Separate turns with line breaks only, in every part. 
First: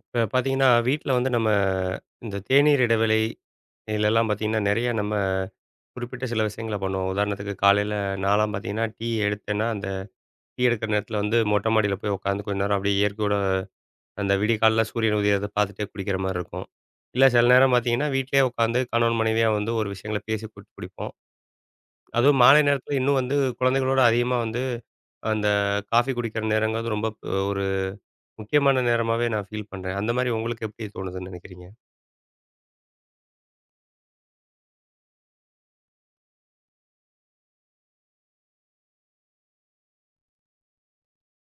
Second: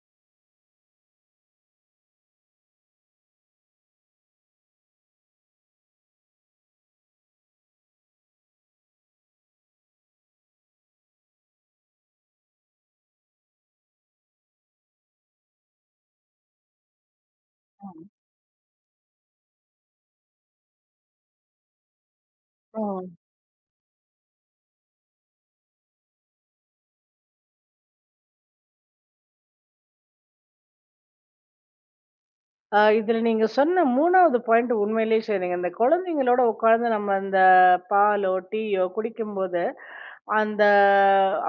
இப்ப பார்த்தீங்கன்னா, வீட்ல வந்து நம்ம இந்த தேநீர் இடைவேளை, இதுலலாம் பார்த்தீங்கன்னா, நெறைய நம்ம குறிப்பிட்ட சில விஷயங்கள பண்ணுவோம். உதாரணத்துக்கு காலையில நான்லாம் பார்த்தீங்கன்னா, டீ எடுத்தேன்னா, அந்த டீ எடுக்கிற நேரத்தில வந்து மொட்டை மாடியில போய் உட்காந்து கொஞ்ச நேரம் அப்படியே இயற்கையோட அந்த விடிகாலைல சூரியன் உதயத்த பார்த்துட்டே குடிக்கிற மாரி இருக்கும். இல்ல சில நேரம்
ஆ.
பார்த்தீங்கன்னா, வீட்லயே உட்காந்து கணவன் மனைவியா வந்து ஒரு விஷயங்கள பேசி கூட்டு குடிப்போம். அதுவும் மாலை நேரத்தில இன்னும் வந்து குழந்தைகளோட அதிகமா வந்து அந்த காஃபி குடிக்கிற நேரங்கிறது ரொம்ப ஒரு முக்கியமான நேரமாவே நான் ஃபீல் பண்றேன். அந்த மாரி உங்களுக்கு எப்படி தோணுதுன்னு நினைக்கிறீங்க?
இதுல நீங்க சொன்ன 3வது பாயிண்ட் உண்மையிலேயே சரிங்க. இந்த குழந்தைங்களோட உட்கார்ந்து நம்ம அந்த பாலோ, டீயோ குடிக்கும்போது, அந்த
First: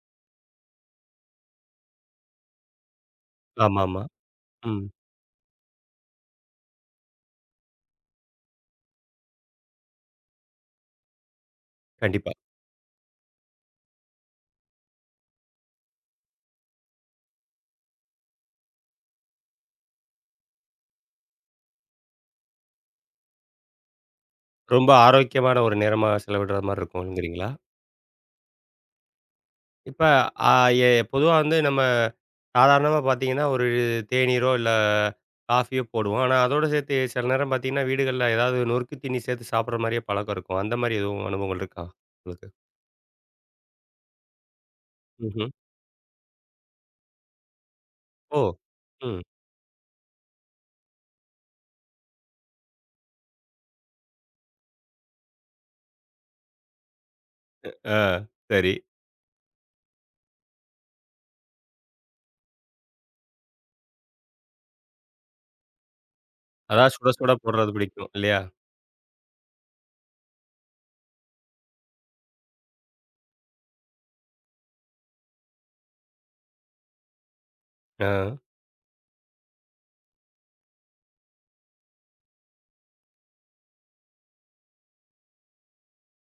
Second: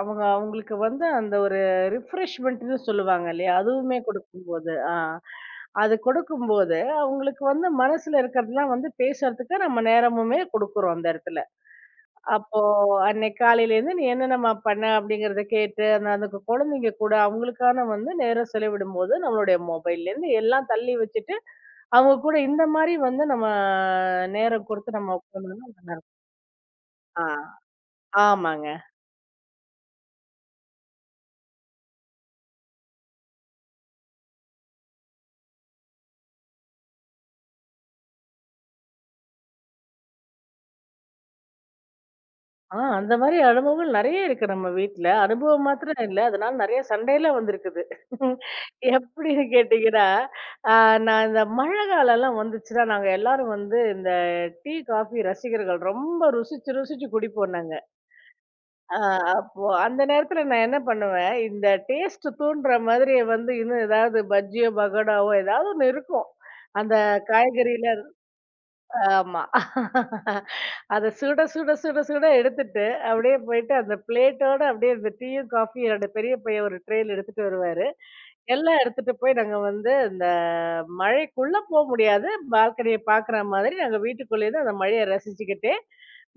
அவங்களுக்கு வந்து அந்த ஒரு ரிஃப்ரெஷ்மெண்ட்ன்னு சொல்லுவாங்க இல்லையா? அதுவுமே
ஆமாமா.
குடுக்கும்போது,
ம்.
அது கொடுக்கும்போது, அவங்களுக்கு வந்து மனசுல இருக்கிறதெல்லாம் வந்து பேசுறதுக்கு நம்ம நேரமுமே குடுக்குறோம் அந்த இடத்துல.
கண்டிப்பா.
அப்போ அன்னைக்கு காலையிலேருந்து நீ என்னென்னம்மா பண்ண? அப்படிங்கிறத கேட்டு, அந்த அந்த கு குழந்தைங்க கூட அவங்களுக்கான வந்து நேரம் செலவிடும்போது, நம்மளுடைய மொபைல்லேருந்து எல்லாம் தள்ளி வச்சுட்டு, அவங்க கூட இந்த மாரி வந்து நம்ம நேரம்
ரொம்ப
குடுத்து நம்ம
ஆரோக்கியமான
உட்காந்தோம்னா
ஒரு நேரமா செலவிடுற மாரி
ஆ
இருக்கும்ங்கிறீங்களா?
ஆமாங்க.
இப்ப அ எ பொதுவா வந்து நம்ம சாதாரணமா பார்த்தீங்கன்னா, ஒரு தேநீரோ இல்ல காஃபியோ போடுவோம். ஆனா, அதோட சேர்த்து சில நேரம் பார்த்தீங்கன்னா, வீடுகள்ல ஏதாவது நொறுக்கு தீனி சேர்த்து சாப்பிடுற மாரியே பழக்கம் இருக்கும். அந்த மாரி எதுவும் அனுபவங்கள் இருக்கா உங்களுக்கு?
அந்த மாரி அனுபவங்கள் நெறைய இருக்கு நம்ம வீட்ல.
ம்ஹ்ம்.
அனுபவம் மாத்திரம் இல்ல, அதனால நெறைய சண்டையெல்லாம் வந்திருக்குது.
ஓ! ம்.
எப்படின்னு கேட்டீங்கன்னா, ஆ நான் இந்த மழை காலம்லாம் வந்துச்சுன்னா, நாங்க எல்லாரும் வந்து இந்த டீ, காஃபி ரசிகர்கள் ரொம்ப ருசிச்சு ருசிச்சு குடிப்போம் நாங்க.
ஆ, சரி.
ஆ அப்போ அந்த நேரத்துல நான் என்ன பண்ணுவேன், இந்த டேஸ்ட் தூண்டுற மாதிரி வந்து இன்னும் ஏதாவது பஜ்ஜியோ, பகோடாவோ ஏதாவது ஒண்ணு இருக்கும்.
அதான்
அந்த
சுட சுட போடுறது
காய்கறியில
பிடிக்கும் இல்லையா?
ஆமா. அத சுட சுட எடுத்துட்டு, அப்படியே போயிட்டு அந்த பிளேட்டோட அப்படியே அந்த டீயும், காஃபியும் என்னோட பெரிய பையன் ஒரு ட்ரேல எடுத்துட்டு வருவாரு.
ஆ.
எல்லாம் எடுத்துட்டு போய் நாங்க வந்து இந்த மழைக்குள்ள போ முடியாது. பால்கனிய பாக்குற மாதிரி நாங்க வீட்டுக்குள்ளேயே தான் அந்த மழைய ரசிச்சுக்கிட்டே,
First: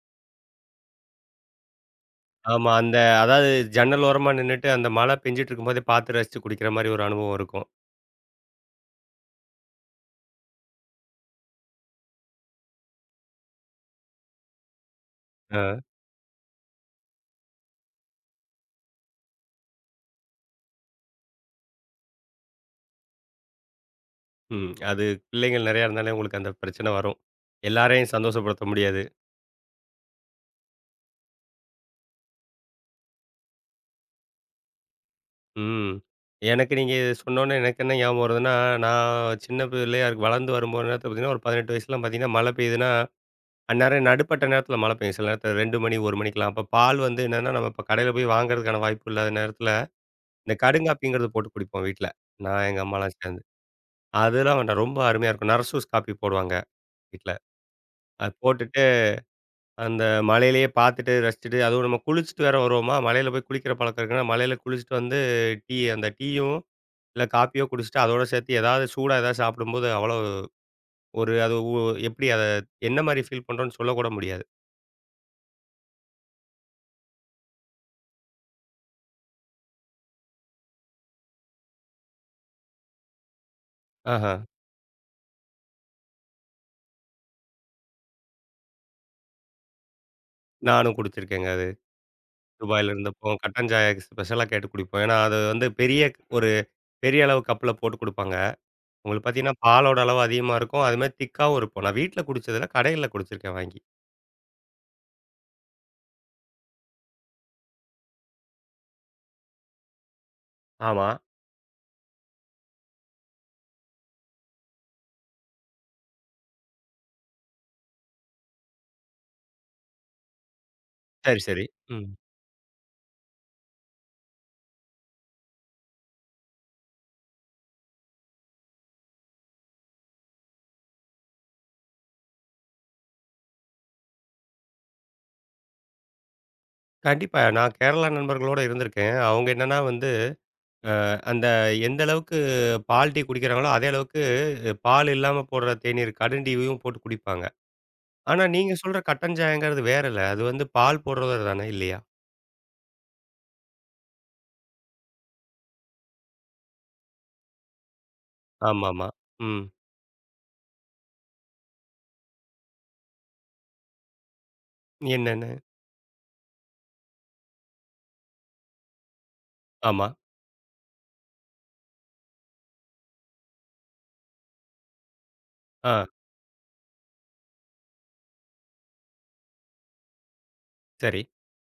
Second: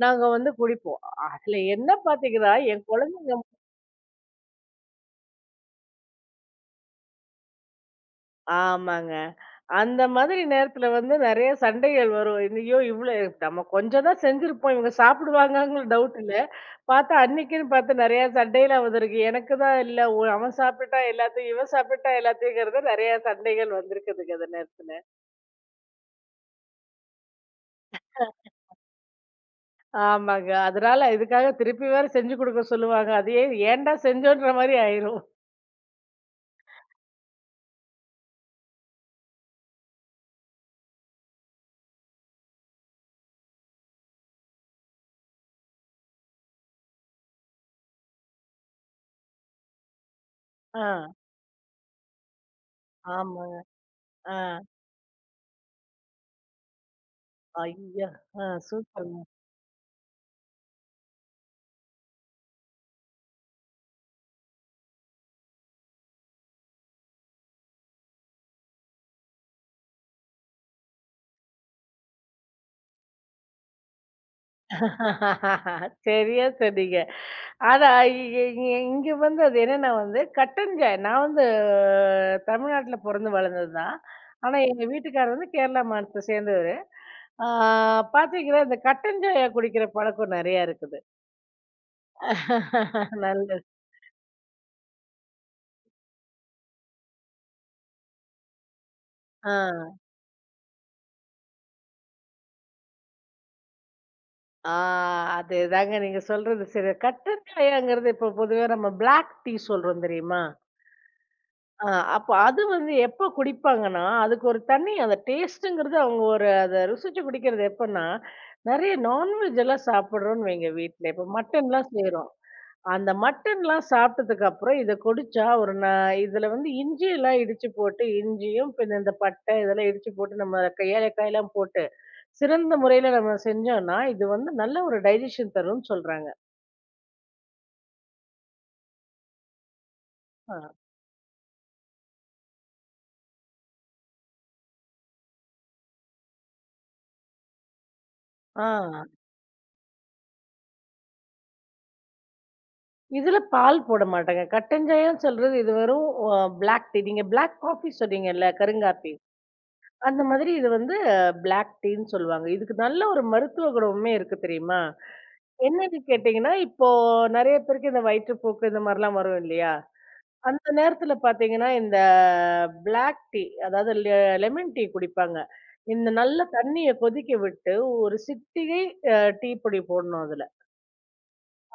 நாங்க வந்து குடிப்போம். அதுல என்ன பாத்தீங்கன்னா,
ஆமா.
என்
அந்த
குழந்தை
அதாவது ஜன்னல் ஓரமா நின்னுட்டு அந்த மழை பெஞ்சுட்டு இருக்கும்போதே பார்த்து ரசிச்சு குடிக்கிற மாரி ஒரு அனுபவம் இருக்கும்.
ஆமாங்க. அந்த மாதிரி நேரத்துல வந்து நெறைய சண்டைகள் வரும். ஐயோ! இவ்ளோ நம்ம கொஞ்சம் தான் செஞ்சிருப்போம். இவங்க
ஆ.
சாப்பிடுவாங்கங்கிற டவுட் இல்ல. பார்த்தா அன்னைக்குன்னு பார்த்து நெறைய சண்டையெல்லாம் வந்திருக்கு. எனக்கு தான் இல்ல. அவன் சாப்பிட்டுட்டான் எல்லாத்தையும், இவன் சாப்பிட்டுட்டான் எல்லாத்தையும்ங்கிறது நெறைய சண்டைகள் வந்திருக்குதுங்க அந்த
ம்.
நேரத்துல.
அது பிள்ளைகள் நெறையா இருந்தாலே உங்களுக்கு அந்த பிரச்சனை வரும். எல்லாரையும் சந்தோஷப்படுத்த முடியாது.
ஆமாங்க. அதனால இதுக்காக திருப்பி வேற செஞ்சு குடுக்க சொல்லுவாங்க. அது ஏன் ஏன்டா செஞ்சோன்ற மாரி ஆயிரும்.
ம். எனக்கு நீங்க சொன்னோனே எனக்கு என்ன ஞாபகம் வருதுன்னா, நான் சின்ன பிள்ளையா இருக்கு வளர்ந்து வரும்போது நேரத்துல பார்த்தீங்கன்னா, ஒரு 18 வயசுலாம் பார்த்தீங்கன்னா, மழை பெய்யுதுன்னா, அந்நேரம் நடுப்பட்ட நேரத்துல மழை பெய்யும். சில நேரத்துல 2 மணி, 1 மணிக்கெல்லாம். அப்ப பால் வந்து என்னன்னா, நம்ம இப்ப கடையில போய் வாங்குறதுக்கான வாய்ப்பு இல்லாத நேரத்துல, இந்த
ஆ.
கடுங்காப்பிங்கிறது போட்டு குடிப்போம் வீட்ல. நான் எங்க அம்மாலாம் சேர்ந்து.
ஆமாங்க. ஆ.
அதெல்லாம் வேண்டாம். ரொம்ப அருமையா இருக்கும். நர்சூஸ் காப்பி போடுவாங்க வீட்ல.
ஐயா!
அது
ஆ,
போட்டுட்டு
சூப்பர்.
அந்த மழையிலேயே பார்த்துட்டு, ரசிச்சுட்டு, அதுவும் நம்ம குளிச்சுட்டு வேற வருவோமா, மழையில போய் குளிக்கிற பழக்கம் இருக்குன்னா, மழையில குளிச்சுட்டு வந்து டீ அந்த டீயும், இல்ல காப்பியோ குடிச்சுட்டு, அதோட சேர்த்து ஏதாவது சூடா ஏதாவது சாப்பிடும்போது அவ்வளோ ஒரு அது உ எப்படி அத என்ன மாரி ஃபீல் பண்றோம்ன்னு சொல்லக்கூட முடியாது.
சரியா சொன்னீங்க. ஆனா இ இ இங்க வந்து அது என்னன்னா வந்து கட்டன் சாய் நான் வந்து தமிழ்நாட்டுல பொறந்து வளர்ந்தது தான்.
ஆஹா.
ஆனா எங்க வீட்டுக்காரர் வந்து கேரளா மாநிலத்த சேர்ந்தவரு. ஆ பார்த்தீங்கன்னா, இந்த கட்டன் சாயா குடிக்கிற பழக்கம் நெறையா
நானும்
இருக்குது.
குடிச்சிருக்கேங்க அது. துபாய்ல இருந்தப்போ
நல்லது.
கட்டன் சாய ஸ்பெஷலா கேட்டு குடிப்போம். ஏன்னா, அது வந்து ஒரு பெரிய அளவு கப்ல போட்டு குடுப்பாங்க. உங்களுக்கு
ஆ.
பார்த்தீங்கன்னா, பாலோட அளவு அதிகமா இருக்கும். அதுமாரி திக்காவும் இருக்கும். நான் வீட்ல குடிச்சதில்ல. கடைகள்ல குடிச்சிருக்கேன் வாங்கி.
ஆ அதேதாங்க நீங்க சொல்றது சரி. கட்டன் சாயாங்கிறது இப்போ பொதுவா நம்ம பிளாக் டீ சொல்றோம் தெரியுமா?
ஆமா.
அப்ப அது வந்து எப்ப குடிப்பாங்கன்னா, அதுக்கு ஒரு தனி அந்த டேஸ்ட்டுங்கிறது அவங்க ஒரு அத ருசிச்சு குடிக்கிறது எப்பன்னா, நெறைய நான்வெஜ் எல்லாம் சாப்பிடுறோம்ன்னு வைங்க வீட்ல. இப்ப
சரி, சரி.
மட்டன்லாம்
ம்.
செய்றோம். அந்த மட்டன்லாம் சாப்பிட்டதுக்கு அப்புறம் இத குடிச்சா ஒரு இதுல வந்து இஞ்சி எல்லாம் இடிச்சு போட்டு, இஞ்சியும் பின்ன இந்த பட்டை இதெல்லாம் இடிச்சு போட்டு நம்ம ஏலக்காய்லாம் போட்டு, சிறந்த முறையில நம்ம செஞ்சோம்னா, இது வந்து நல்ல ஒரு டைஜஷன் தரும்ன்னு சொல்றாங்க.
கண்டிப்பா. நான் கேரளா நண்பர்களோட இருந்திருக்கேன். அவங்க என்னன்னா வந்து,
ஆ.
அந்த எந்த அளவுக்கு பால் டீ குடிக்கிறாங்களோ, அதே அளவுக்கு பால் இல்லாம போடுற தேநீர், கடும் டீயும் போட்டு குடிப்பாங்க. ஆனா நீங்க சொல்ற
ஆ.
கட்டன் சாயங்கிறது வேறல்ல. அது வந்து பால் போடுறது தானே இல்லையா?
இதுல பால் போட மாட்டேங்க. கட்டன் சாயான்னு சொல்றது இது வெறும் பிளாக் டீ. நீங்க பிளாக் காஃபி சொன்னீங்கல்ல,
ஆமாமா.
கருங்காப்பி.
ம்.
அந்த மாதிரி இது வந்து பிளாக் டீன்னு சொல்லுவாங்க. இதுக்கு நல்ல ஒரு மருத்துவ குணமுமே இருக்கு தெரியுமா?
என்னன்னு?
என்னன்னு கேட்டீங்கன்னா, இப்போ நெறைய பேருக்கு இந்த வயிற்றுப்போக்கு இந்த மாரிலாம் வரும் இல்லையா?
ஆமா.
அந்த நேரத்துல பாத்தீங்கன்னா, இந்த பிளாக் டீ அதாவது லெமன் டீ குடிப்பாங்க.
ஆ.
இந்த நல்ல தண்ணீய கொதிக்க விட்டு ஒரு சிட்டிகை அ டீ பொடி போடணும் அதுல.
சரி.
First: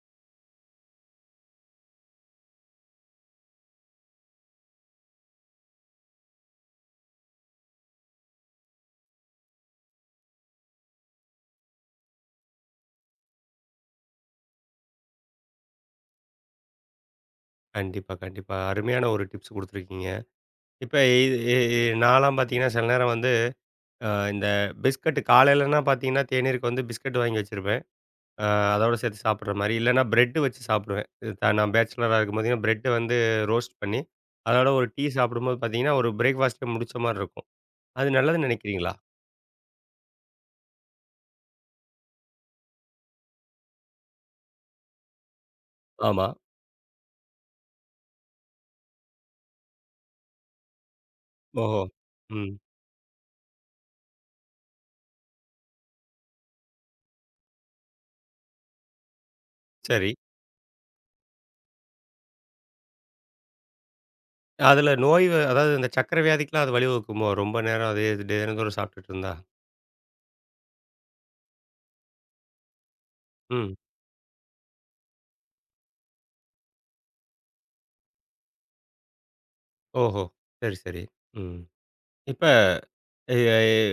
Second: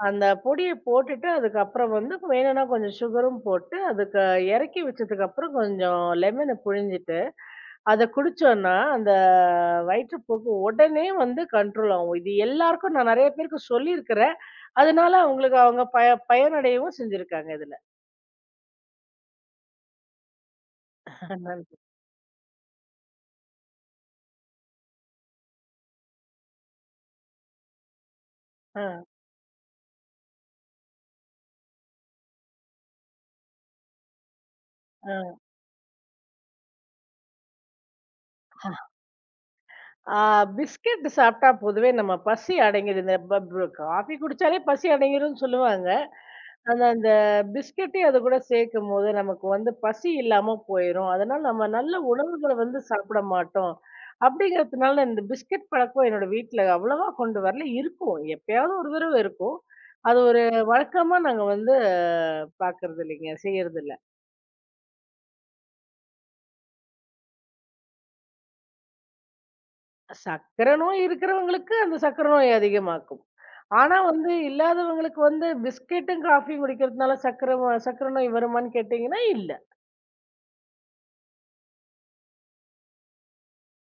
அந்த பொடிய போட்டுட்டு, அதுக்கப்புறம் வந்து வேணும்னா கொஞ்சம் சுகரும் போட்டு, அதுக்கு இறக்கி வச்சதுக்கப்புறம் கொஞ்சம் லெமன புழிஞ்சிட்டு, அத குடிச்சோம்ன்னா, அந்த வயிற்றுப்போக்கு உடனே வந்து கண்ட்ரோல் ஆகும். இது எல்லாருக்கும் நான் நெறைய பேருக்கு சொல்லியிருக்கிறேன். அதனால அவங்களுக்கு அவங்க பயனடையவும் செஞ்சிருக்காங்க இதுல.
கண்டிப்பா, கண்டிப்பா. அருமையான ஒரு டிப்ஸ் குடுத்துருக்கீங்க. இப்ப இது இ
நன்றி.
இ நான்லாம் பார்த்தீங்கன்னா, சில நேரம் வந்து இந்த பிஸ்கட் காலையிலலாம் பார்த்தீங்கன்னா, தேநீருக்கு வந்து பிஸ்கட் வாங்கி வச்சிருப்பேன். அ
ஆ,
அதோட சேர்த்து சாப்பிடுற மாரி. இல்லன்னா பிரெட் வச்சு சாப்பிடுவேன். இது நான் பேச்சுலரா இருக்கும் பார்த்தீங்கன்னா, பிரெட்ட வந்து ரோஸ்ட் பண்ணி, அதோட ஒரு டீ
ஆ.
சாப்பிடும்போது பார்த்தீங்கன்னா, ஒரு பிரேக்ஃபாஸ்ட்டே முடிச்ச மாரி இருக்கும். அது நல்லதுன்னு நினைக்கிறீங்களா?
ஆ பிஸ்கட் சாப்பிட்டா பொதுவே நம்ம பசி அடங்கிடுது. ப ப காஃபி குடிச்சாலே பசி அடங்கிரும்னு சொல்லுவாங்க.
ஆமா.
அந்த அந்த பிஸ்கட்டையும் அது கூட சேர்க்கும்போது, நமக்கு வந்து பசி இல்லாம போயிரும். அதனால நம்ம
ஓஹோ!
நல்ல
ம்.
உணவுகள வந்து சாப்பிட மாட்டோம். அப்படிங்கிறதுனால இந்த பிஸ்கட் பழக்கம் என்னோட வீட்ல அவ்வளவா கொண்டு வரல. இருக்கும். எப்பயாவது ஒரு தடவ இருக்கும்.
சரி.
அது ஒரு வழக்கமா நாங்க வந்து பார்க்கறது இல்லைங்க. செய்யறது இல்ல.
அதுல நோய் வ அதாவது இந்த சர்க்கரை வியாதிக்குலாம் அது வழிவகுக்குமோ? ரொம்ப நேரம் அதே இது தினந்தோறும் சாப்பிட்டுட்டு இருந்தா?
சர்க்கரை நோய் இருக்கிறவங்களுக்கு அந்த சர்க்கரை நோய் அதிகமாக்கும்.
ம்.
ஆனா வந்து இல்லாதவங்களுக்கு வந்து பிஸ்கட்டும், காஃபியும் குடிக்கிறதுனால சர்க்கரை சர்க்கரை நோய் வருமான்னு கேட்டீங்கன்னா, இல்ல.
ஓஹோ! சரி, சரி. ம். இப்ப எ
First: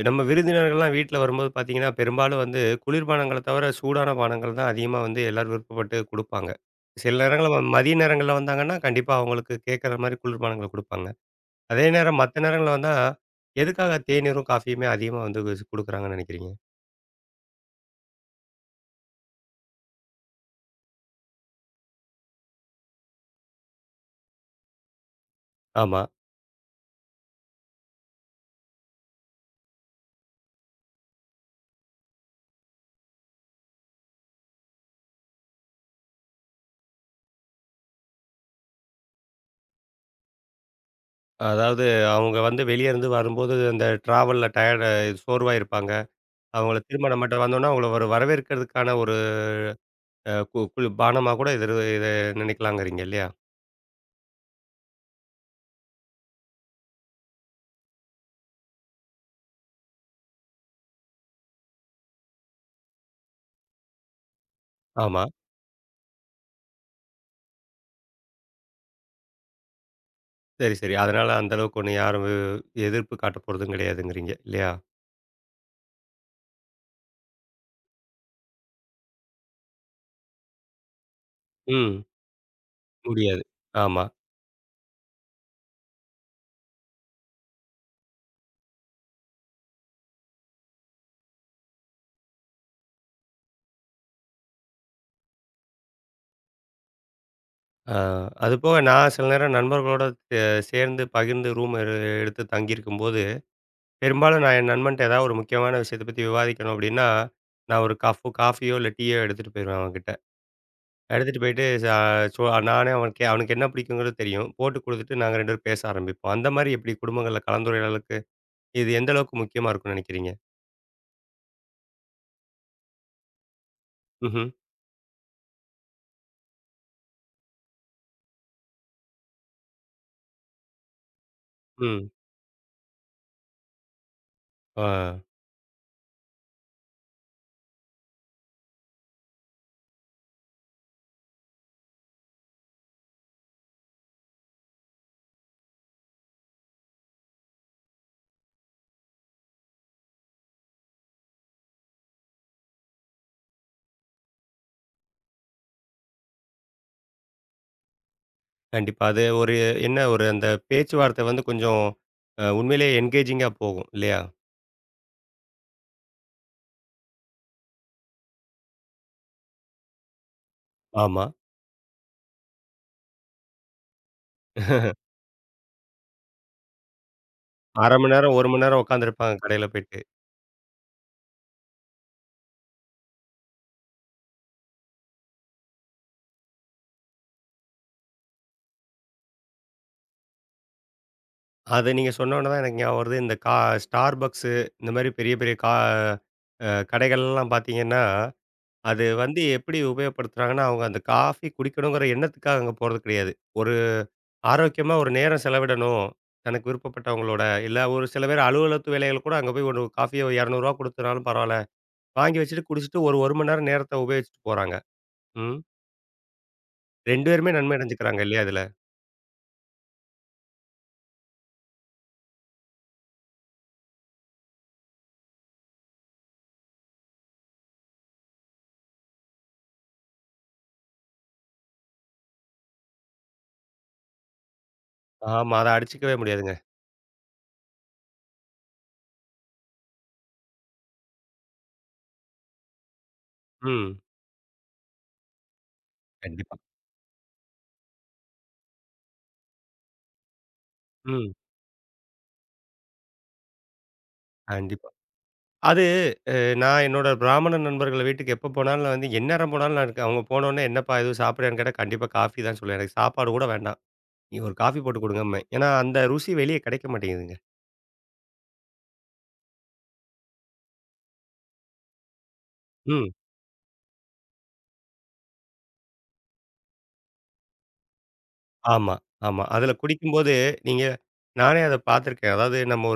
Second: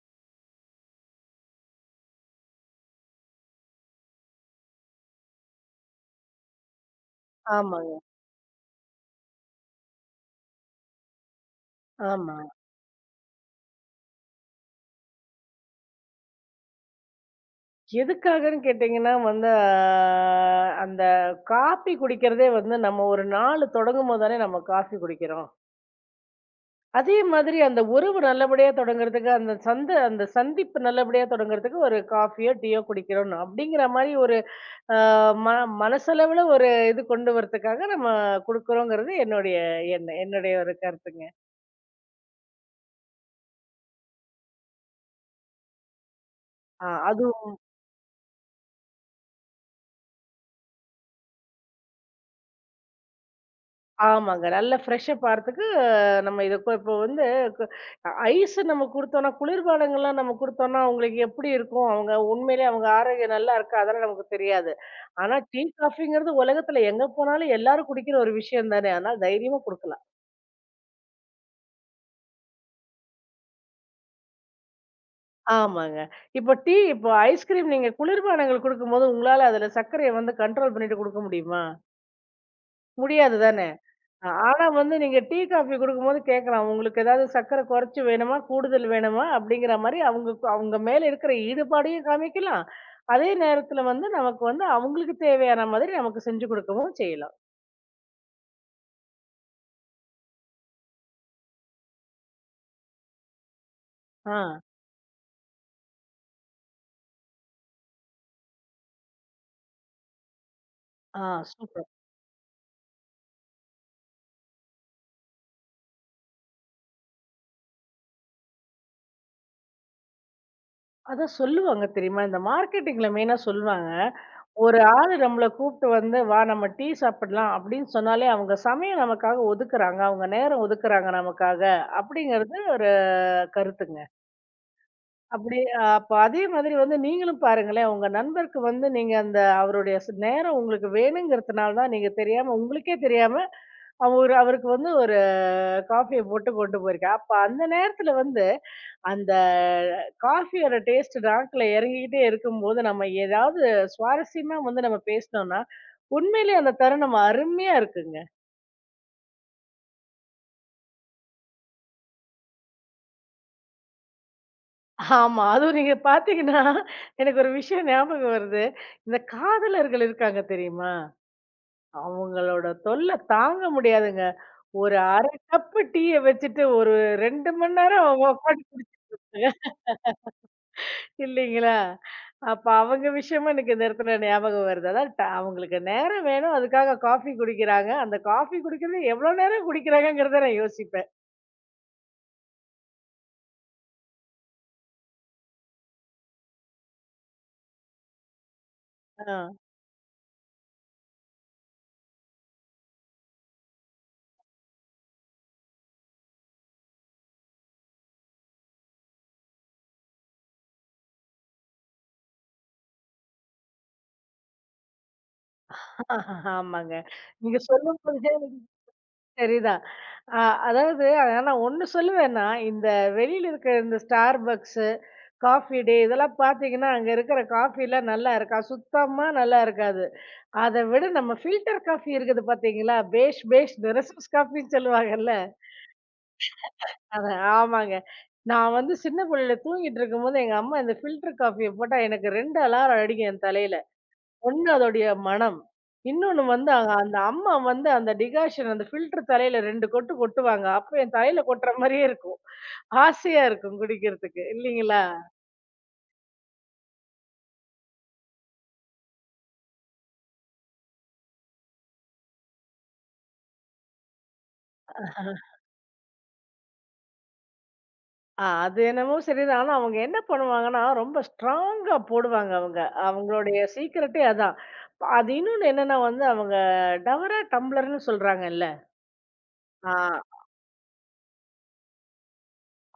நம்ம விருந்தினர்கள்லாம் வீட்ல வரும்போது பார்த்தீங்கன்னா, பெரும்பாலும் வந்து குளிர்பானங்கள தவிர சூடான பானங்கள் தான் அதிகமா வந்து எல்லாரும் விருப்பப்பட்டு குடுப்பாங்க. சில நேரங்கள்ல
ஆமாங்க.
மதிய நேரங்கள்ல வந்தாங்கன்னா, கண்டிப்பா அவங்களுக்கு கேட்குற மாரி குளிர்பானங்கள குடுப்பாங்க. அதே நேரம்
ஆமா.
மத்த நேரங்கள்ல வந்தா, எதுக்காக தேநீரும், காஃபியுமே அதிகமா வந்து குடுக்குறாங்கன்னு நெனைக்கிறீங்க?
எதுக்காகன்னு கேட்டீங்கன்னா வந்து, அந்த காஃபி குடிக்கிறதே வந்து நம்ம ஒரு நாள் தொடங்கும்போது தானே நம்ம காஃபி குடிக்கிறோம்.
ஆமா.
அதே மாதிரி அந்த உறவு நல்லபடியா தொடங்குறதுக்கு, அந்த சந்திப்பு நல்லபடியா தொடங்குறதுக்கு ஒரு காஃபியோ, டீயோ குடிக்கிறோம். அப்படிங்கிற மாரி ஒரு அ ம மனசளவுல ஒரு இது கொண்டு வரதுக்காக நம்ம குடுக்குறோங்கிறது என்னுடைய எண்ணம். என்னுடைய ஒரு கருத்துங்க.
அதாவது அவங்க வந்து வெளிய இருந்து வரும்போது அந்த டிராவல்ல டயர்டா சோர்வா இருப்பாங்க. அவங்கள திரும்ப நம்மட்ட
அதுவும்
வந்தோனே, அவங்கள ஒரு வரவேற்கிறதுக்கான ஒரு அ கு குளி பானமா கூட இத நினைக்கலாங்கிறீங்க இல்லையா?
ஆமாங்க. நல்ல ஃப்ரெஷ் அப் நம்ம இத இப்போ வந்து கு ஐஸ் நம்ம குடுத்தோம்னா குளிர்பானங்கள்லாம் நம்ம குடுத்தோம்னா, அவங்களுக்கு எப்படி இருக்கும்? அவங்க உண்மையிலேயே அவங்க ஆரோக்கியம் நல்லா இருக்கா? அதெல்லாம் நமக்கு தெரியாது.
ஆமா.
ஆனா டீ, காஃபிங்கிறது உலகத்துல எங்க போனாலும் எல்லாரும் குடிக்கிற ஒரு விஷயம் தானே! அதனால தைரியமா குடுக்கலாம்.
சரி, சரி. அதனால அந்த அளவுக்கு ஒண்ணும் யாரும் எதிர்ப்பு காட்டப் போறதும் கிடையாதுங்கிறீங்க. இல்லையா?
ஆமாங்க. இப்போ டீ இப்போ ஐஸ்கிரீம் நீங்க குளிர்பானங்கள் குடுக்கும்போது, உங்களால அதுல சர்க்கரைய வந்து கண்ட்ரோல் பண்ணிட்டு குடுக்க முடியுமா?
ம்.
முடியாது
முடியாது.
தானே!
ஆமா.
ஆனா வந்து நீங்க டீ, காஃபி குடுக்கும்போது கேட்கலாம். உங்களுக்கு ஏதாவது சர்க்கரை குறைச்சு வேணுமா? கூடுதல் வேணுமா? அப்படிங்கிற மாரி அவங்க அவங்க மேல இருக்கிற ஈடுபாடையும் காமிக்கலாம். அதே நேரத்துல வந்து நமக்கு வந்து அவங்களுக்கு தேவையான மாதிரி நமக்கு செஞ்சு குடுக்கவும் செய்யலாம்.
அ அதுபோக நான் சில நேரம் நண்பர்களோட அ சேர்ந்து பகிர்ந்து ரூம் எடு எடுத்து தங்கியிருக்கும்போது,
ஆ.
பெரும்பாலும் நான் என் நண்பன்ட்ட ஏதாவது ஒரு முக்கியமான விஷயத்த பத்தி விவாதிக்கணும் அப்படின்னா, நான் ஒரு காஃபியோ இல்ல டீயோ எடுத்துட்டு போயிருவேன் அவன்கிட்ட.
ஆ,
எடுத்துட்டு போயிட்டு ச
சூப்பர்.
சோ நானே அவனுக்கு அவனுக்கு என்ன பிடிக்குங்கிறது தெரியும். போட்டு குடுத்துட்டு நாங்க 2 பேரும் பேச ஆரம்பிப்போம். அந்த மாரி எப்படி குடும்பங்கள்ல கலந்துரையாடலுக்கு இது எந்த அளவுக்கு முக்கியமா இருக்கும்னு நினைக்கிறீங்க?
அதான் சொல்லுவாங்க தெரியுமா? இந்த மார்க்கெட்டிங்ல மெயினா சொல்லுவாங்க.
ம்ஹ்ம்.
ஒரு ஆளு நம்மள கூப்பிட்டு வந்து, "வா நம்ம டீ சாப்பிடலாம்" அப்படின்னு சொன்னாலே, அவங்க சமயம் நமக்காக ஒதுக்குறாங்க. அவங்க நேரம் ஒதுக்குறாங்க நமக்காக.
ம்.
அப்படிங்கிறது ஒரு கருத்துங்க.
ஆ.
அப்படி அ அப்ப அதே மாதிரி வந்து நீங்களும் பாருங்களேன், உங்க நண்பருக்கு வந்து நீங்க அந்த அவருடைய நேரம் உங்களுக்கு வேணுங்கிறதுனால தான் நீங்க தெரியாம உங்களுக்கே தெரியாம அவருக்கு வந்து ஒரு காஃபிய போட்டு கொண்டு போயிருக்க. அப்ப அந்த நேரத்துல வந்து அந்த காஃபியோட டேஸ்ட் நாக்குல இறங்கிக்கிட்டே இருக்கும்போது, நம்ம ஏதாவது சுவாரஸ்யமா வந்து நம்ம பேசினோம்னா, உண்மையிலேயே அந்த தருணம் அருமையா இருக்குங்க.
கண்டிப்பா. அது ஒரு என்ன ஒரு அந்த பேச்சுவார்த்தை வந்து கொஞ்சம் உண்மையிலேயே என்கேஜிங்கா போகும் இல்லையா?
ஆமா. அதுவும் நீங்க பார்த்தீங்கன்னா, எனக்கு ஒரு விஷயம் ஞாபகம் வருது. இந்த காதலர்கள் இருக்காங்க தெரியுமா?
ஆமா.
அவங்களோட தொல்ல தாங்க முடியாதுங்க. ஒரு 1/2 கப்பு டீய வச்சுட்டு ஒரு 2 மணி
1/2
நேரம்
மணி
அவங்க
நேரம், 1 மணி
உட்காந்து
நேரம் உட்காந்துருப்பாங்க
குடிச்சாங்க
கடையில போயிட்டு.
இல்லைங்களா? அப்ப அவங்க விஷயமா எனக்கு இந்த இடத்துல ஞாபகம் வருது. அதான் அவங்களுக்கு நேரம் வேணும். அதுக்காக காஃபி குடிக்கிறாங்க. அந்த காஃபி குடிக்கிறது எவ்வளோ நேரம் குடிக்கிறாங்கங்கிறத நான் யோசிப்பேன்.
அது நீங்க சொன்னோனே தான் எனக்கு ஞாபகம் வருது. இந்த Starbucksஸு இந்த மாரி பெரிய பெரிய கா அ கடைகள்லாம் பார்த்தீங்கன்னா, அது
ஆ
வந்து எப்படி உபயோகப்படுத்துறாங்கன்னா, அவங்க அந்த காஃபி குடிக்கணுங்கிற எண்ணத்துக்காக அங்க போறது கிடையாது. ஒரு ஆரோக்கியமா ஒரு நேரம் செலவிடணும். தனக்கு விருப்பப்பட்டவங்களோட, இல்ல ஒரு சில பேர் அலுவலகத்து வேலைகள் கூட அங்க போய் ஒரு காஃபிய ரூ. 200 குடுத்தனாலும் பரவால்ல. வாங்கி வச்சுட்டு குடிச்சிட்டு ஒரு 1 மணி நேரம் நேரத்த உபயோகிச்சுட்டு போறாங்க. ம்.
ஆமாங்க.
2 பேருமே
நீங்க
நன்மை
சொல்லும்போது
அடைஞ்சுக்கிறாங்க இல்லையா இதுல?
சரிதான். அ அதாவது ஆனா நான் ஒண்ணு சொல்லுவேன்னா, இந்த வெளியில இருக்கிற இந்த Starbucksஸு, காஃபி டே இதெல்லாம் பார்த்தீங்கன்னா, அங்க இருக்கிற காஃபிலாம் நல்லா இருக்கா? சுத்தமா நல்லா இருக்காது. அத விட நம்ம ஃபில்டர் காஃபி இருக்குது பார்த்தீங்களா? பேஷ் பேஷ் ரெஸ்பூஸ் காஃபின்னு சொல்லுவாங்கல்ல.
ஆமா. அத அடிச்சுக்கவே முடியாதுங்க.
அதான் ஆமாங்க. நான் வந்து சின்ன புள்ளையில தூங்கிட்டு இருக்கும்போது, எங்க அம்மா இந்த ஃபில்டர் காஃபிய போட்டா எனக்கு 2 அலாரம் அடிக்கும் என் தலையில.
ம்.
ஒண்ணு அதோடைய மணம். இன்னொன்னு
கண்டிப்பா.
வந்து அந்த அம்மா வந்து அந்த டிகாஷன் அந்த ஃபில்டர் தலையில 2 கொட்டு கொட்டுவாங்க. அப்ப என்
ம்.
தலையில கொட்டுற மாரியே இருக்கும். ஆசையா இருக்கும் குடிக்கிறதுக்கு.
கண்டிப்பா.
இல்லீங்களா?
அது நான் என்னோட பிராமண நண்பர்கள் வீட்டுக்கு எப்ப போனாலும் நான் வந்து எந்நேரம் போனாலும் நான் இருக்க அவங்க போனோனே, "என்னப்பா எதுவும் சாப்பிடுறியான்னு?" கேட்டா, "கண்டிப்பா காஃபி தான்" சொல்லுவேன். எனக்கு சாப்பாடு கூட வேண்டாம். "நீ ஒரு காஃபி போட்டு குடுங்கம்பேன்." ஏன்னா அந்த ருசி வெளிய கிடைக்க மாட்டேங்குதுங்க.
அது என்னமோ சரிதான். ஆனா அவங்க என்ன பண்ணுவாங்கன்னா, ரொம்ப ஸ்ட்ராங்கா போடுவாங்க அவங்க.
ம்.
அவங்களுடைய சீக்ரெட்டே அதான். அது இன்னொன்னு என்னன்னா வந்து அவங்க டவரா டம்ளர்ன்னு சொல்றாங்கல்ல.
ஆமா, ஆமா. அதுல
ஆ.
குடிக்கும்போது நீங்க நானே அத பார்த்துருக்கேன். அதாவது நம்ம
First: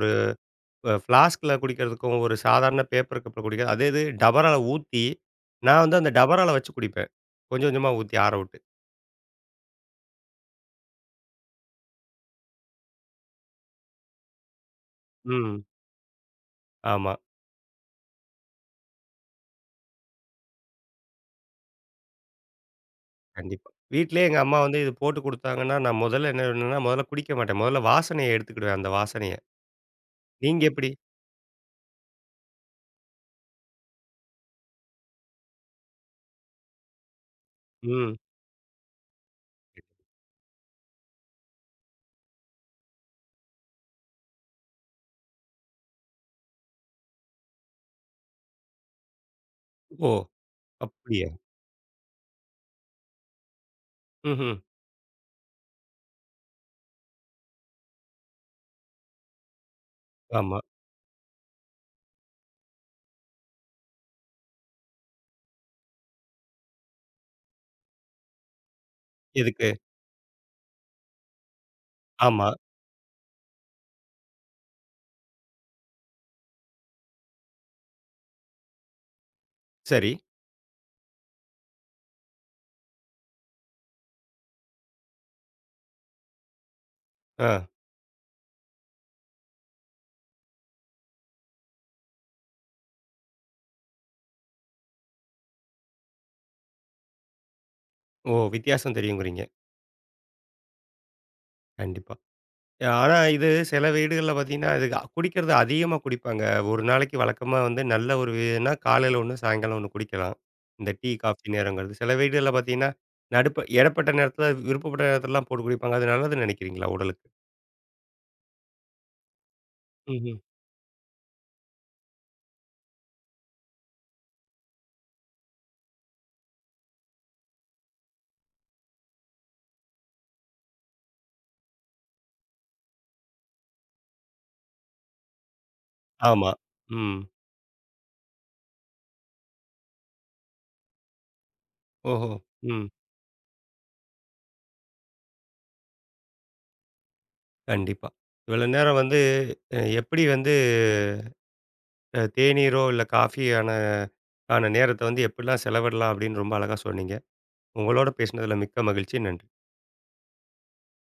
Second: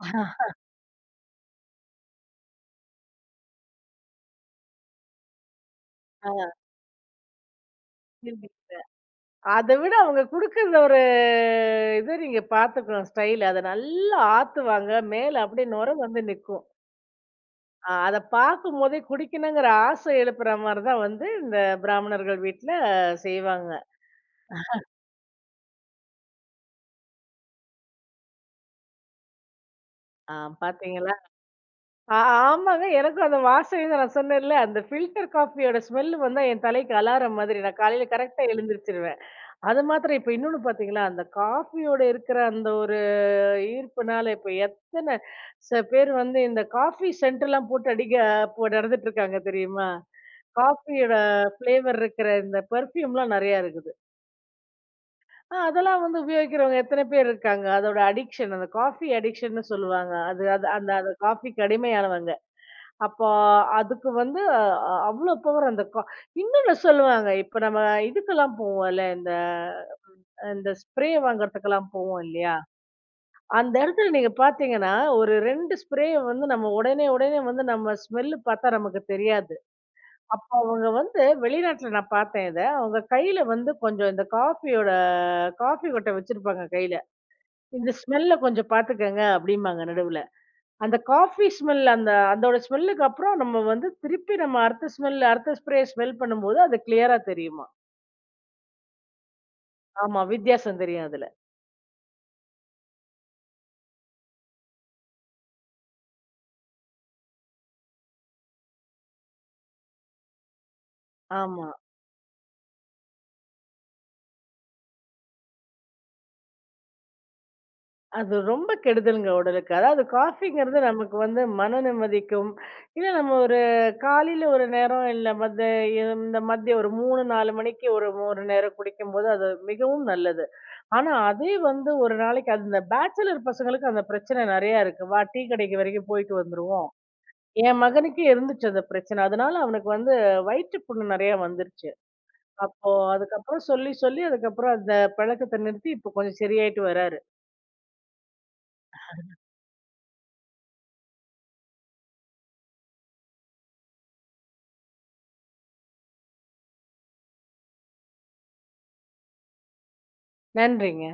ஃப்ளாஸ்க்ல குடிக்கிறதுக்கும், ஒரு சாதாரண பேப்பர் கப்ல குடிக்கிறது அதே இது டபரால ஊத்தி, நான் வந்து அந்த டபரால வச்சு குடிப்பேன். கொஞ்சம் கொஞ்சமா ஊத்தி ஆற விட்டு.
ஆ. அத விட அவங்க குடுக்குற ஒரு இது நீங்க பார்த்துக்கணும் ஸ்டைல். அத நல்லா ஆத்துவாங்க. மேல
ம்.
அப்படியே நுரை வந்து நிக்கும்.
ஆமா.
அத பார்க்கும்போதே குடிக்கணுங்கிற ஆசை எழுப்புற மாரி தான் வந்து இந்த பிராமணர்கள் வீட்ல
கண்டிப்பா.
செய்வாங்க.
வீட்லயே எங்க அம்மா வந்து இது போட்டு குடுத்தாங்கன்னா, நான் முதல்ல என்ன பண்ணுவேன்னா, முதல்ல குடிக்க மாட்டேன். முதல்ல வாசனைய எடுத்துக்கிடுவேன், அந்த வாசனைய.
ஆ
நீங்க எப்படி?
பார்த்தீங்களா? ஆ ஆமாங்க. எனக்கும் அந்த வாசனை தான் நான் சொன்னேன்ல, அந்த ஃபில்டர் காஃபியோட ஸ்மெல் வந்தா என் தலைக்கு அலாரம் மாதிரி. நான் காலையில
ம்.
கரெக்ட்டா எழுந்திரிச்சுருவேன். அது மாத்திரம் இப்ப இன்னொன்னு பார்த்தீங்களா, அந்த காஃபியோட இருக்கிற அந்த ஒரு ஈர்ப்புனால இப்ப எத்தன சில பேர் வந்து இந்த காஃபி சென்ட்லாம் போட்டு அடிக்க இப்போ நடந்துட்டு இருக்காங்க தெரியுமா?
ஓ!
காஃபியோட
அப்படியா?
ஃப்ளேவர் இருக்கிற இந்த பெர்ஃப்யூம்லாம் நெறையா இருக்குது.
ம்ஹ்ம்.
அதெல்லாம் வந்து உபயோகிக்கிறவங்க எத்தன பேர் இருக்காங்க? அதோட அடிக்ஷன் அந்த காஃபி அடிக்ஷன்னு சொல்லுவாங்க. அது
ஆமா.
அது அந்த அந்த காஃபிக்கு அடிமையானவங்க. அப்போ அதுக்கு வந்து அவ்ளோ பவர் அந்த இன்னொன்னு சொல்லுவாங்க. இப்ப நம்ம இதுக்கெல்லாம் போவோம்ல, இந்த
எதுக்கு?
இந்த ஸ்ப்ரே வாங்குறதுக்கெல்லாம் போவோம்
ஆமா.
இல்லையா? அந்த இடத்துல நீங்க பார்த்தீங்கன்னா, ஒரு 2 ஸ்ப்ரேய வந்து நம்ம உடனே, உடனே வந்து நம்ம ஸ்மெல் பார்த்தா நமக்கு தெரியாது.
சரி.
அப்ப அவங்க வந்து வெளிநாட்ல நான் பார்த்தேன் இத. அவங்க கையில வந்து கொஞ்சம் இந்த காஃபியோட காஃபி கொட்ட வச்சிருப்பாங்க கையில.
ஆ.
"இந்த ஸ்மெல்ல கொஞ்சம் பார்த்துக்கங்க" அப்படிம்பாங்க நடுவுல. அந்த காஃபி ஸ்மெல் அந்த அதோட ஸ்மெல்லுக்கு அப்புறம் நம்ம வந்து திருப்பி நம்ம அடுத்த ஸ்மெல் அடுத்த ஸ்ப்ரேய ஸ்மெல் பண்ணும்போது அது கிளியரா தெரியுமாம்.
ஓ! வித்தியாசம் தெரியுங்கிறீங்க.
ஆமா வித்தியாசம் தெரியும் அதுல.
கண்டிப்பா. ஆனா, இது சில வீடுகள்ல பார்த்தீங்கன்னா, இது குடிக்கிறது அதிகமா குடிப்பாங்க. ஒரு நாளைக்கு வழக்கமா வந்து நல்ல ஒரு இதுன்னா காலையில 1, சாயங்காலம் 1 குடிக்கலாம். இந்த டீ, காஃபி
ஆமா.
நேரங்கிறது. சில வீடுகள்ல பார்த்தீங்கன்னா, நடுப்ப இடைப்பட்ட நேரத்தில விருப்பப்பட்ட நேரத்திலலாம் போட்டு குடிப்பாங்க. அது நல்லதுன்னு நினைக்கிறீங்களா உடலுக்கு?
அது ரொம்ப கெடுதல்ங்க உடலுக்கு. அதாவது
ம்ஹ்ம்.
காஃபிங்கிறது நமக்கு வந்து மன நிம்மதிக்கும், இல்ல நம்ம ஒரு காலையில ஒரு நேரம் இல்ல மத்த இந்த மதியம் ஒரு 3, 4 மணிக்கு ஒரு ஒரு நேரம் குடிக்கும்போது அது மிகவும் நல்லது. ஆனா அதே வந்து ஒரு நாளைக்கு அந்த பேச்சலர் பசங்களுக்கு அந்த பிரச்சனை நெறையா இருக்கு. வா டீ கடைக்கு வரைக்கும் போயிட்டு
ஆமா.
வந்துருவோம்.
ம்.
என் மகனுக்கே இருந்துச்சு அந்த பிரச்சனை. அதனால அவனுக்கு வந்து வயிற்று புண்ணு நெறையா வந்துருச்சு.
ஓஹோ! ம்.
அப்போ அதுக்கப்புறம் சொல்லி சொல்லி அதுக்கப்புறம் அந்த பழக்கத்த நிறுத்தி இப்போ கொஞ்சம் சரியாயிட்டு வராரு.
கண்டிப்பா. இவ்வளோ நேரம் வந்து எப்படி வந்து தேநீரோ, இல்ல ஆன நேரத்த வந்து எப்படிலாம் செலவிடலாம் அப்படின்னு ரொம்ப அழகா சொன்னீங்க. உங்களோட பேசினதில மிக்க மகிழ்ச்சி. நன்றி.
நன்றிங்க.